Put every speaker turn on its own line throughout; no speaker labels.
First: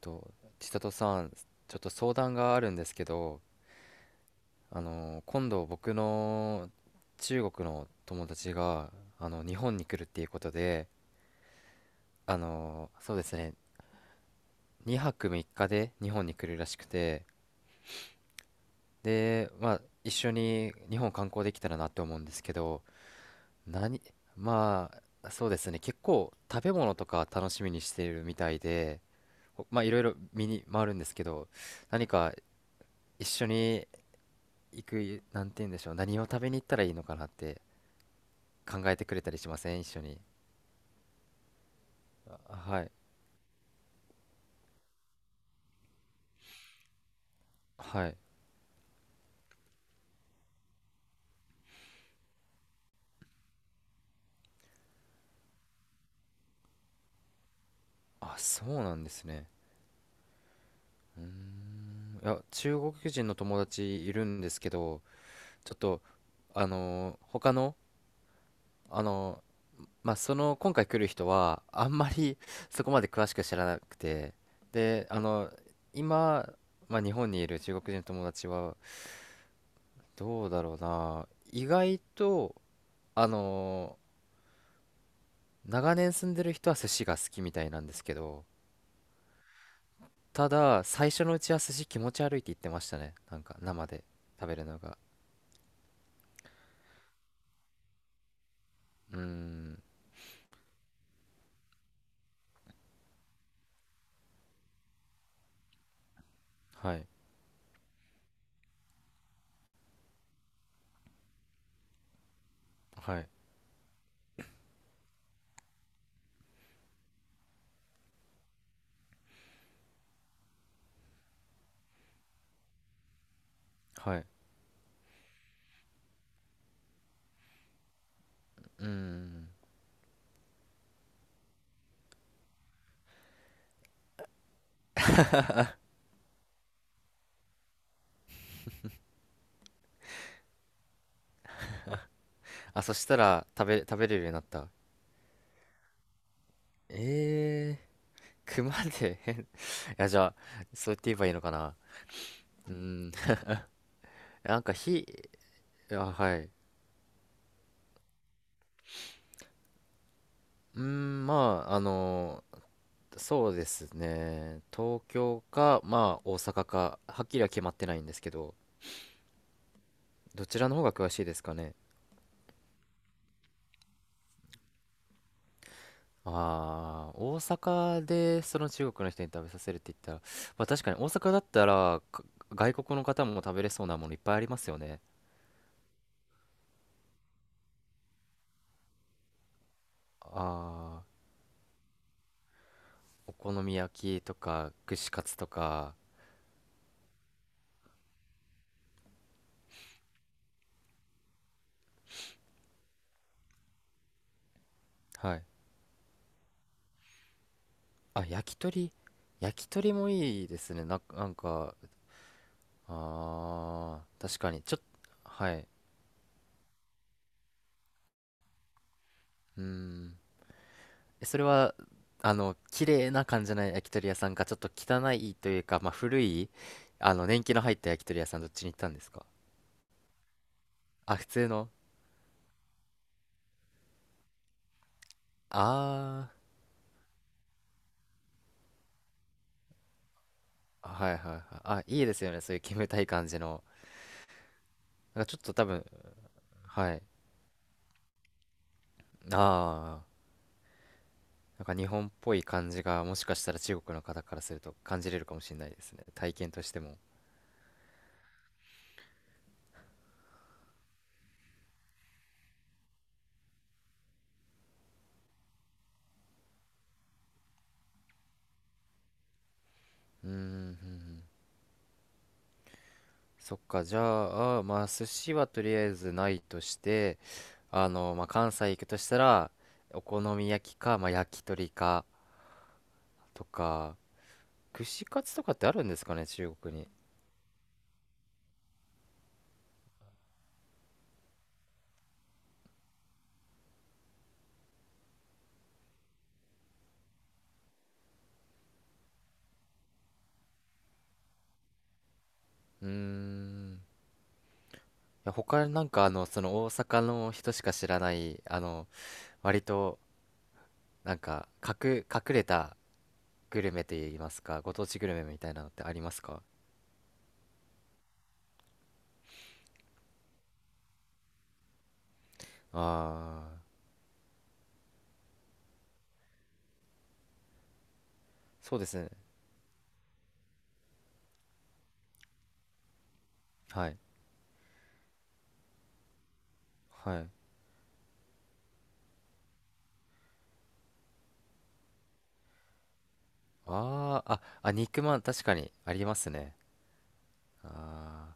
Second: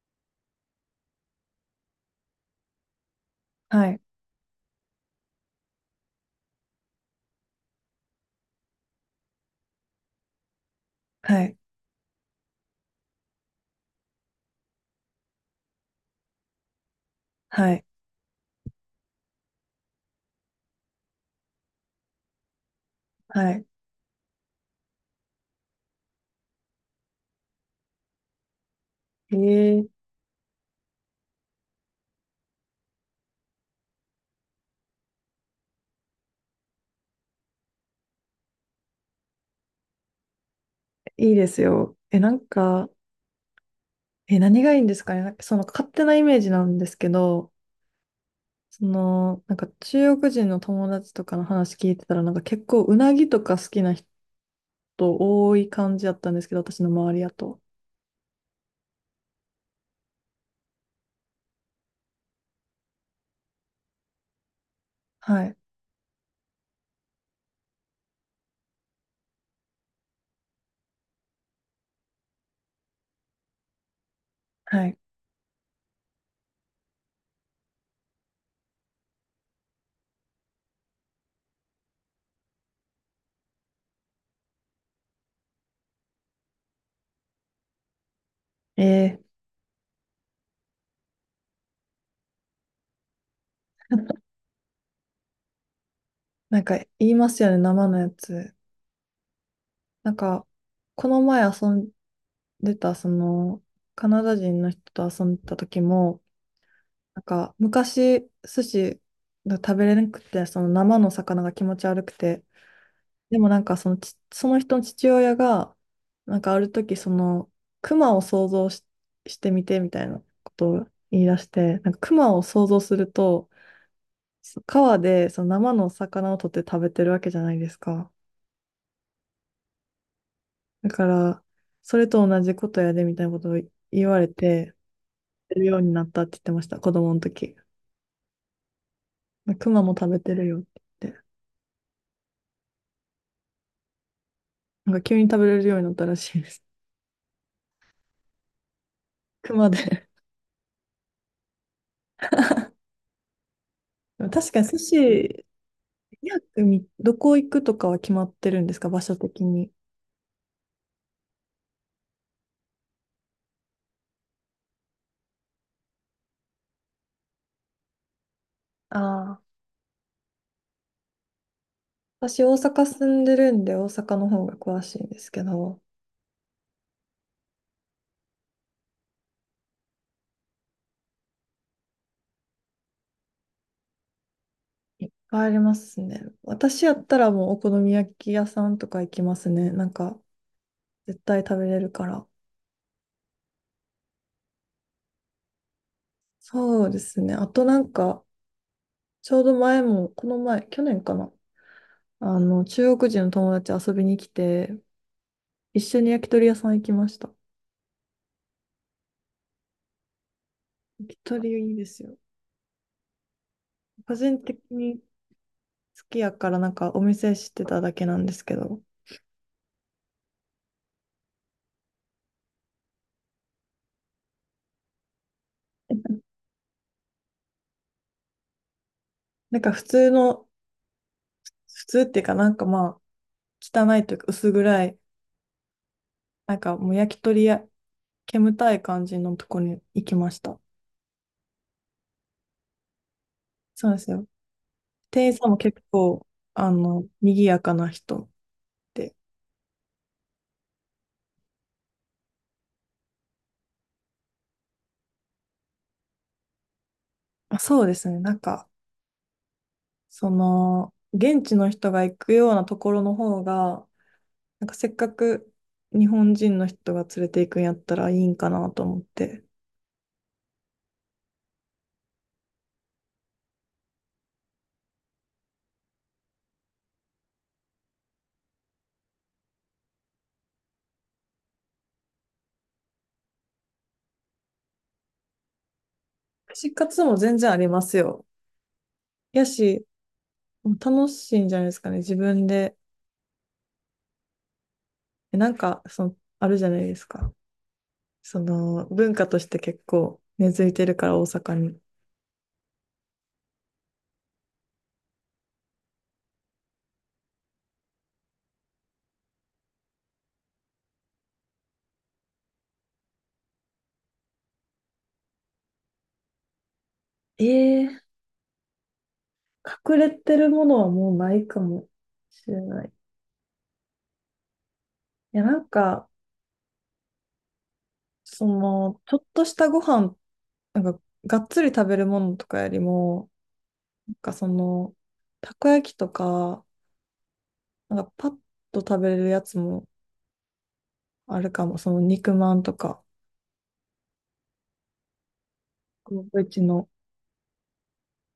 と、千里さん、ちょっと相談があるんですけど、
はい、
今度僕の中国の友達が、日本に来るっていうことで、
はい、
そうですね、2泊3日で日本に来るらしくて、
はい、
で、まあ、一緒に日本観光できたらなって思うんですけど、
はい。
何、まあ、そうですね、結構食べ物とか楽しみにしているみたいで、
え
まあ、
ー、
いろいろ見に回るんですけど、何か一緒に行く、なんて言うんでしょう、何を食べに行ったらいいのかなって考えてくれたりしません、一緒に。
いいですよ。な
あ
ん
は
か、
い。
何がいいんですかね。なんかその勝手なイメージなんですけど、
はい。
なんか中国人の友達とかの話聞いてたら、なんか結構うなぎとか好きな人多い感じだったんですけど、私の周りだと。
あ、そうなんですね。いや、中国人の友達いるんですけど、
はい、
ちょっと、あのー他の、あのーまあ、その、今回来る人は、あんまり そこまで詳しく知らなくて、
はい。
で、今、まあ、日本にいる中国人の友達は、どうだろうな、意外と、あのー長年住んでる人は寿司が好きみたいなんですけど、
えー、
ただ最初のうちは寿司気持ち悪いって言ってましたね。なんか生で 食べるのが。
なんか言いますよね、生のやつ。
うーん、
なんか、この前遊んでた、その、カナダ人の人と遊んでた時も、
はい、
なんか昔寿司が食べれなくてその生の魚が気持ち悪くて、
はい、
でもなんかそのち、その人の父親がなんかある時そのクマを想像し、してみてみたいなことを言い出して、なんかクマを想像すると
はい。
そ川でその生の魚を取って食べてるわけじゃないですか。
うーん。
だからそれと同じことやでみたいなことを言われてやるようになったって言ってました、子供の時クマも食べてるよって言って。
あ、そしたら食べれるようになった。
なんか急に食べれるようになったらしいです。
え熊で変 い
熊で。
や、じゃあ、そう言って言えばいいのかな。うーん、
でも確
な
か
ん
に
か
寿司、
あ、はい。
2みどこ行くとかは決まってるんですか、場所的に。
うーん、まあ、そうですね。東京か、まあ、大阪か、はっきりは決まってないんですけど、
ああ、
どちらの方が詳しいですかね。
私大阪住んでるんで大阪の方が詳しいんですけど、
ああ、大阪でその中国の人に食べさせるって言ったら、まあ確かに大阪だったらか外国の方も食べれそうなものいっぱいありますよね。
いっぱいありますね。私やったらもうお好み焼き屋さんとか行きますね。なんか
ああ、
絶対食べれるから。
お好み焼きとか串カツとか、
そうですね。あとなんか、ちょうど前も、この前、去年かな。あの、中国人の友達遊びに来て、
はい。
一緒に焼き鳥屋さん行きました。
あ、焼き鳥。焼き鳥もいいですね。
焼き鳥いいですよ。
ああ、
個
確
人
か
的
に。ちょっと、
に好
はい。
きやからなんかお店知ってただけなんですけど、
うーん。それは、綺麗な感じの焼き鳥屋さんか、ちょっと汚いというか、まあ、古い、年季の入った焼き鳥屋さん、どっちに行ったんですか？
なんか普通の、
あ、普通の。
普通っていうかなんかまあ、汚いというか薄暗い、
あ
なんかもう焼き鳥や煙たい感じのとこに行きました。
あ、はいはいはい。あ、いいですよね、そういう煙たい感じの。
そうなんですよ。
なん
店
か
員
ちょっ
さん
と
も
多
結
分、
構、あ
はい。
の、賑やかな人で。
ああ、なんか日本っぽい感じが、もしかしたら中国の方からすると感じれるかもしれないですね。体験としても。
あ、そうですね。なんか、その、現地の人が行くようなところの方が、なんかせっかく日本人の人が連れて行くんやったらいいんかなと思って。
うーん。そっか、じゃあ、まあ、寿司はとりあえずないとして、まあ、関西行くとしたら、お好み焼きか、まあ、焼き鳥か、とか、串カツとかってあるんですかね、中
串
国
カ
に。
ツも全然ありますよ。やし、楽しいんじゃないですかね、自分で。えなんか、その、あるじゃないですか。その、文化として結構根付いてるから、大阪に。
うーん。いや、他になんか、その大阪の人しか知らない、割と、なんか、隠れたグルメといいますか、ご当地グルメみたいなのってありますか？
えー、隠れてるものはもうないかもしれない。
ああー、
いや、なんか、そ
そうです
の、
ね。
ちょっとしたご飯、なんか、がっつり食べるものとかよりも、
はい。
なんかその、たこ焼きとか、
はい。
なんかパッと食べれるやつもあるかも。その肉まんとか、
あーあ、あ、肉まん、確かにあります
う
ね。
ちの。
あー、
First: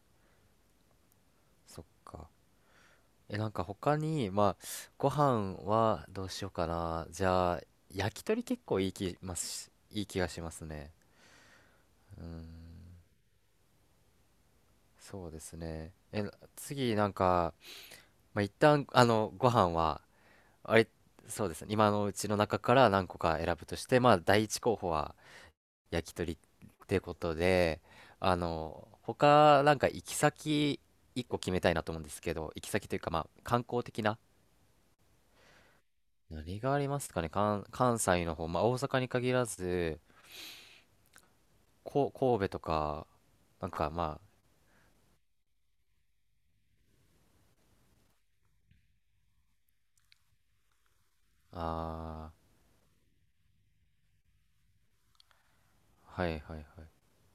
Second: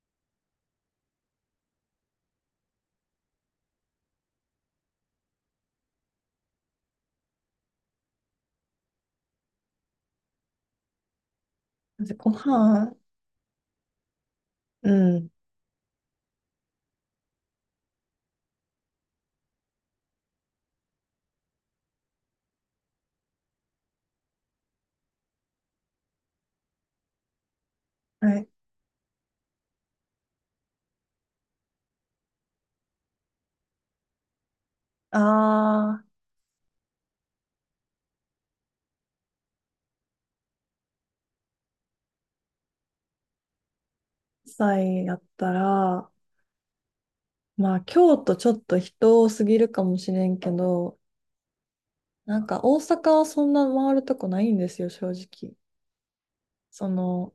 そっか。え、なんか他に、まあ、ご飯はどうしようかな。じゃあ、焼き鳥結構いい気がしますね。うー
ご
ん、
飯、う
そ
ん。
うですね。え、次なんか、まあ、一旦、ご飯は、あれ、そうですね。今のうちの中から何個か選ぶとして、まあ、第一候補は焼き鳥ってことで、
はい。
他、なんか行き先、一個決めたいなと思うんですけど、行き先というか、まあ、観光的な。
あ
何がありますかね、関西の方、まあ、大阪に限らず、神戸とか、なんかま
ー、菜やったら、まあ京都ちょっと人多すぎるかもしれんけど、
あ、
なんか大阪はそんな回るとこないんですよ、正直。
あー、はいはいはい、
その、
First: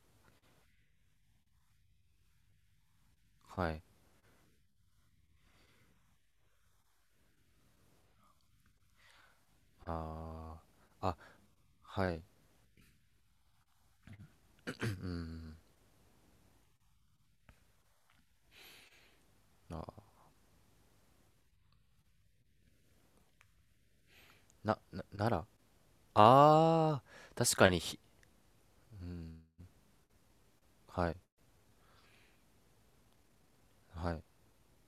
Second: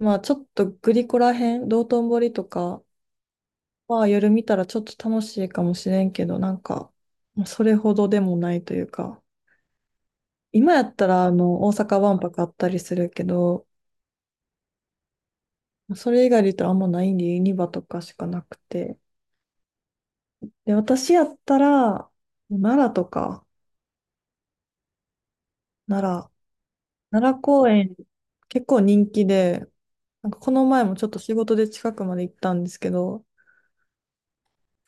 まあちょっとグリコらへん、道頓堀とか
はい、
は夜見たらちょっと楽しいかもしれんけど、なんか、まあそれほどでもないというか。
あ
今やった
ー、あ、
ら、あの、大阪
は
万
い、
博あったりするけど、
うん、
それ以外で言ったらあんまないんで、ユニバとかしかなくて。
あ、
で、私やったら、奈良とか、
奈良
奈良、
あ
奈良
確
公
かに
園、結構
う
人気
ん、
で、なんかこの前もちょっ
はい、
と仕事で近くまで行ったんですけど、
はい、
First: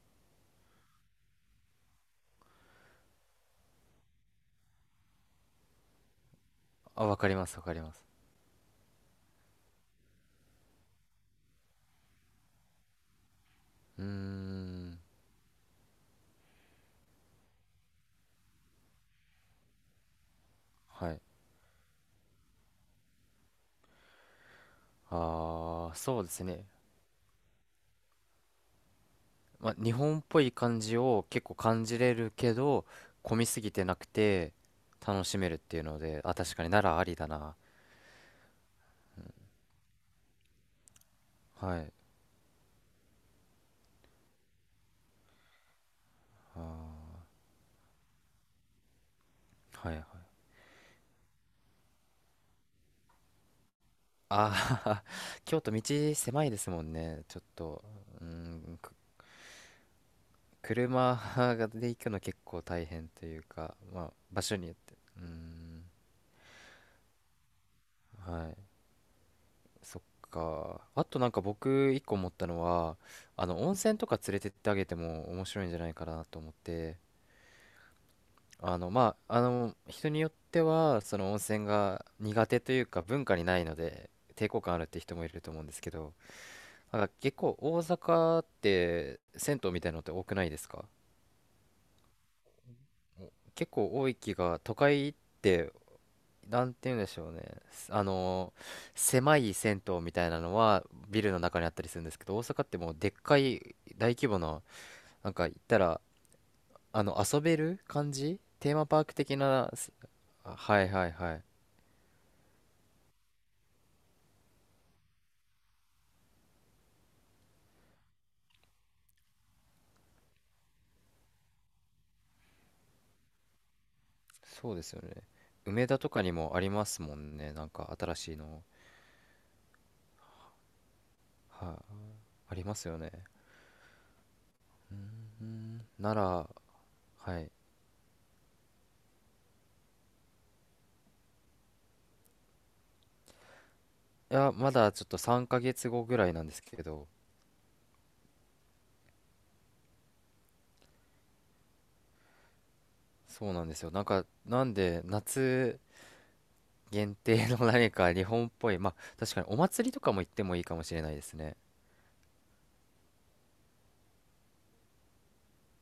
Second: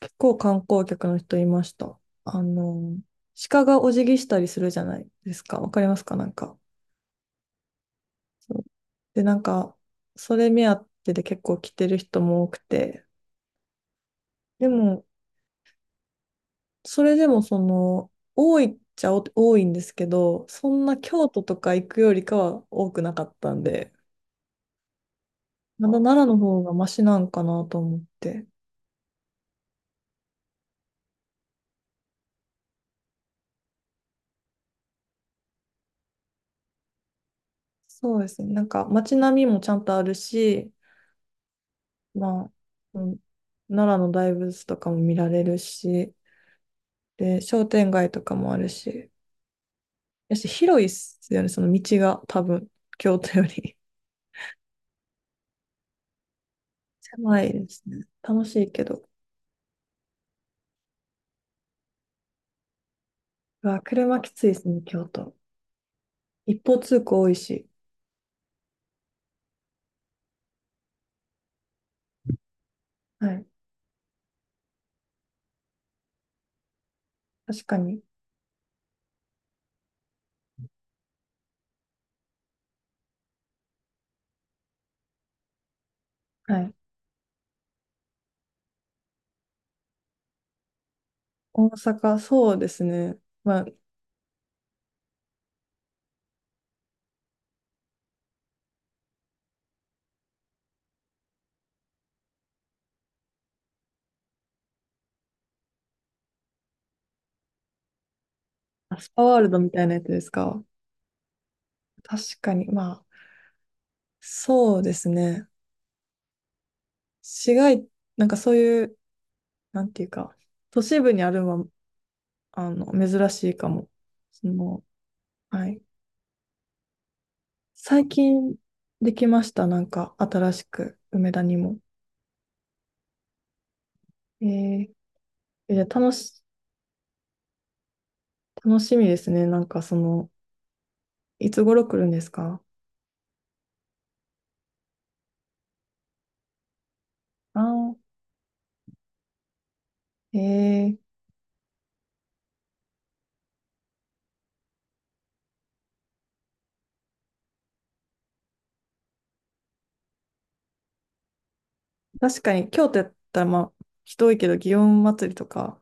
結構観光客の人いました。あの、鹿がお辞儀したりするじゃないですか。わかりますかなんか。
あ、わかりますわかります。
そうで、なんか、それ目当てで結構来てる人も多くて、
うー
で
ん、
も、それでもその、多いっちゃ多いんですけど、そんな
はい、
京都とか行くよりかは多くなかったんで、ま
あー、
だ奈
そう
良
で
の
す
方
ね。
がマシなんかなと思って。
まあ、日本っぽい感じを結構感じれるけど、混みすぎてなくて楽しめるっていうので、あ、確かに、ならありだな。
そうですね。なんか街並みもちゃんとあるし、
はい、
まあ、うん、奈良の大仏とかも見られるし、
あ
で、商店街とかもあるし、
ー、はいはい、
やし広いっすよね、その道が多分、京都より。
あー 京都、道狭いですもんね、ちょ
狭
っ
いです
と。
ね。
う
楽しい
ん、
けど。
車で行くの結構大変という
う
か、
わ、
まあ、
車き
場
ついで
所
す
によっ
ね、
て。
京
う
都。
ん、
一方通行多いし。
はい。そっか、あとなんか僕一個思ったのは、
はい、
温泉とか連れてってあげても面白いんじゃないかなと思って、
確かに。
まあ、人によってはその温泉が苦手というか文化にないので抵抗感あるって人もいると思うんですけど、
はい。
なんか結構大阪って銭湯みたいなのって多くないですか？
大阪、そうですね。
お
まあ、
結構多い気が、都会って、なんて言うんでしょうね。すあの狭い銭湯みたいなのはビルの中にあったりするんですけど、大阪ってもうでっかい大規模な、なんか言ったら、遊べる感じ、テーマパ
ア
ー
ス
ク
パ
的
ワールドみ
な、
たいなやつです
あ、
か。
はいはいはい、
確かに。まあ、そうですね。市街、なんかそういう、なんていうか、都市部にあるのは、あの、珍しいかも。そ
そうで
の、
すよね。
はい。
梅田とかにもありますもんね。なんか
最
新しい
近
の。
できました。なんか、新しく、梅田に
は
も。
い、ありますよね。
えー、
う
えじ
ん、
ゃあ楽
な
し、
ら、はい。
楽しみですね。なんか、その、いつ頃来るんですか？
いや、まだちょっと3ヶ月後ぐらいなんですけど、
ああー、えー、
そうなんですよ。なんか、なんで、夏限定の 何か日本っぽい、まあ、確かにお祭りとかも行ってもいいかもしれないですね。
確かに、京都やったら、まあ、人多いけど、祇園祭りとか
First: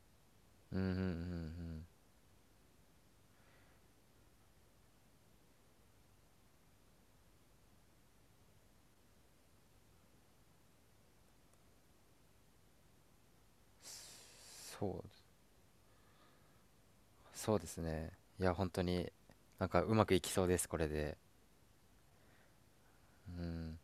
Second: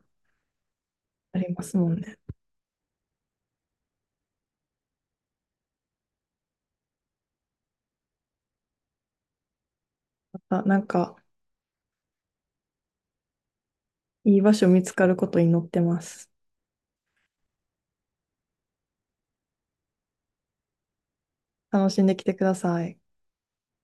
うん、うん、うん、う
あります
ん。
もんね。また、なんか、いい場所見つ
そ
か
う、
ることに祈ってます。
そうですね。いや、本当に、なんかうまくいきそうです、これで。
楽しんできてください。
うん。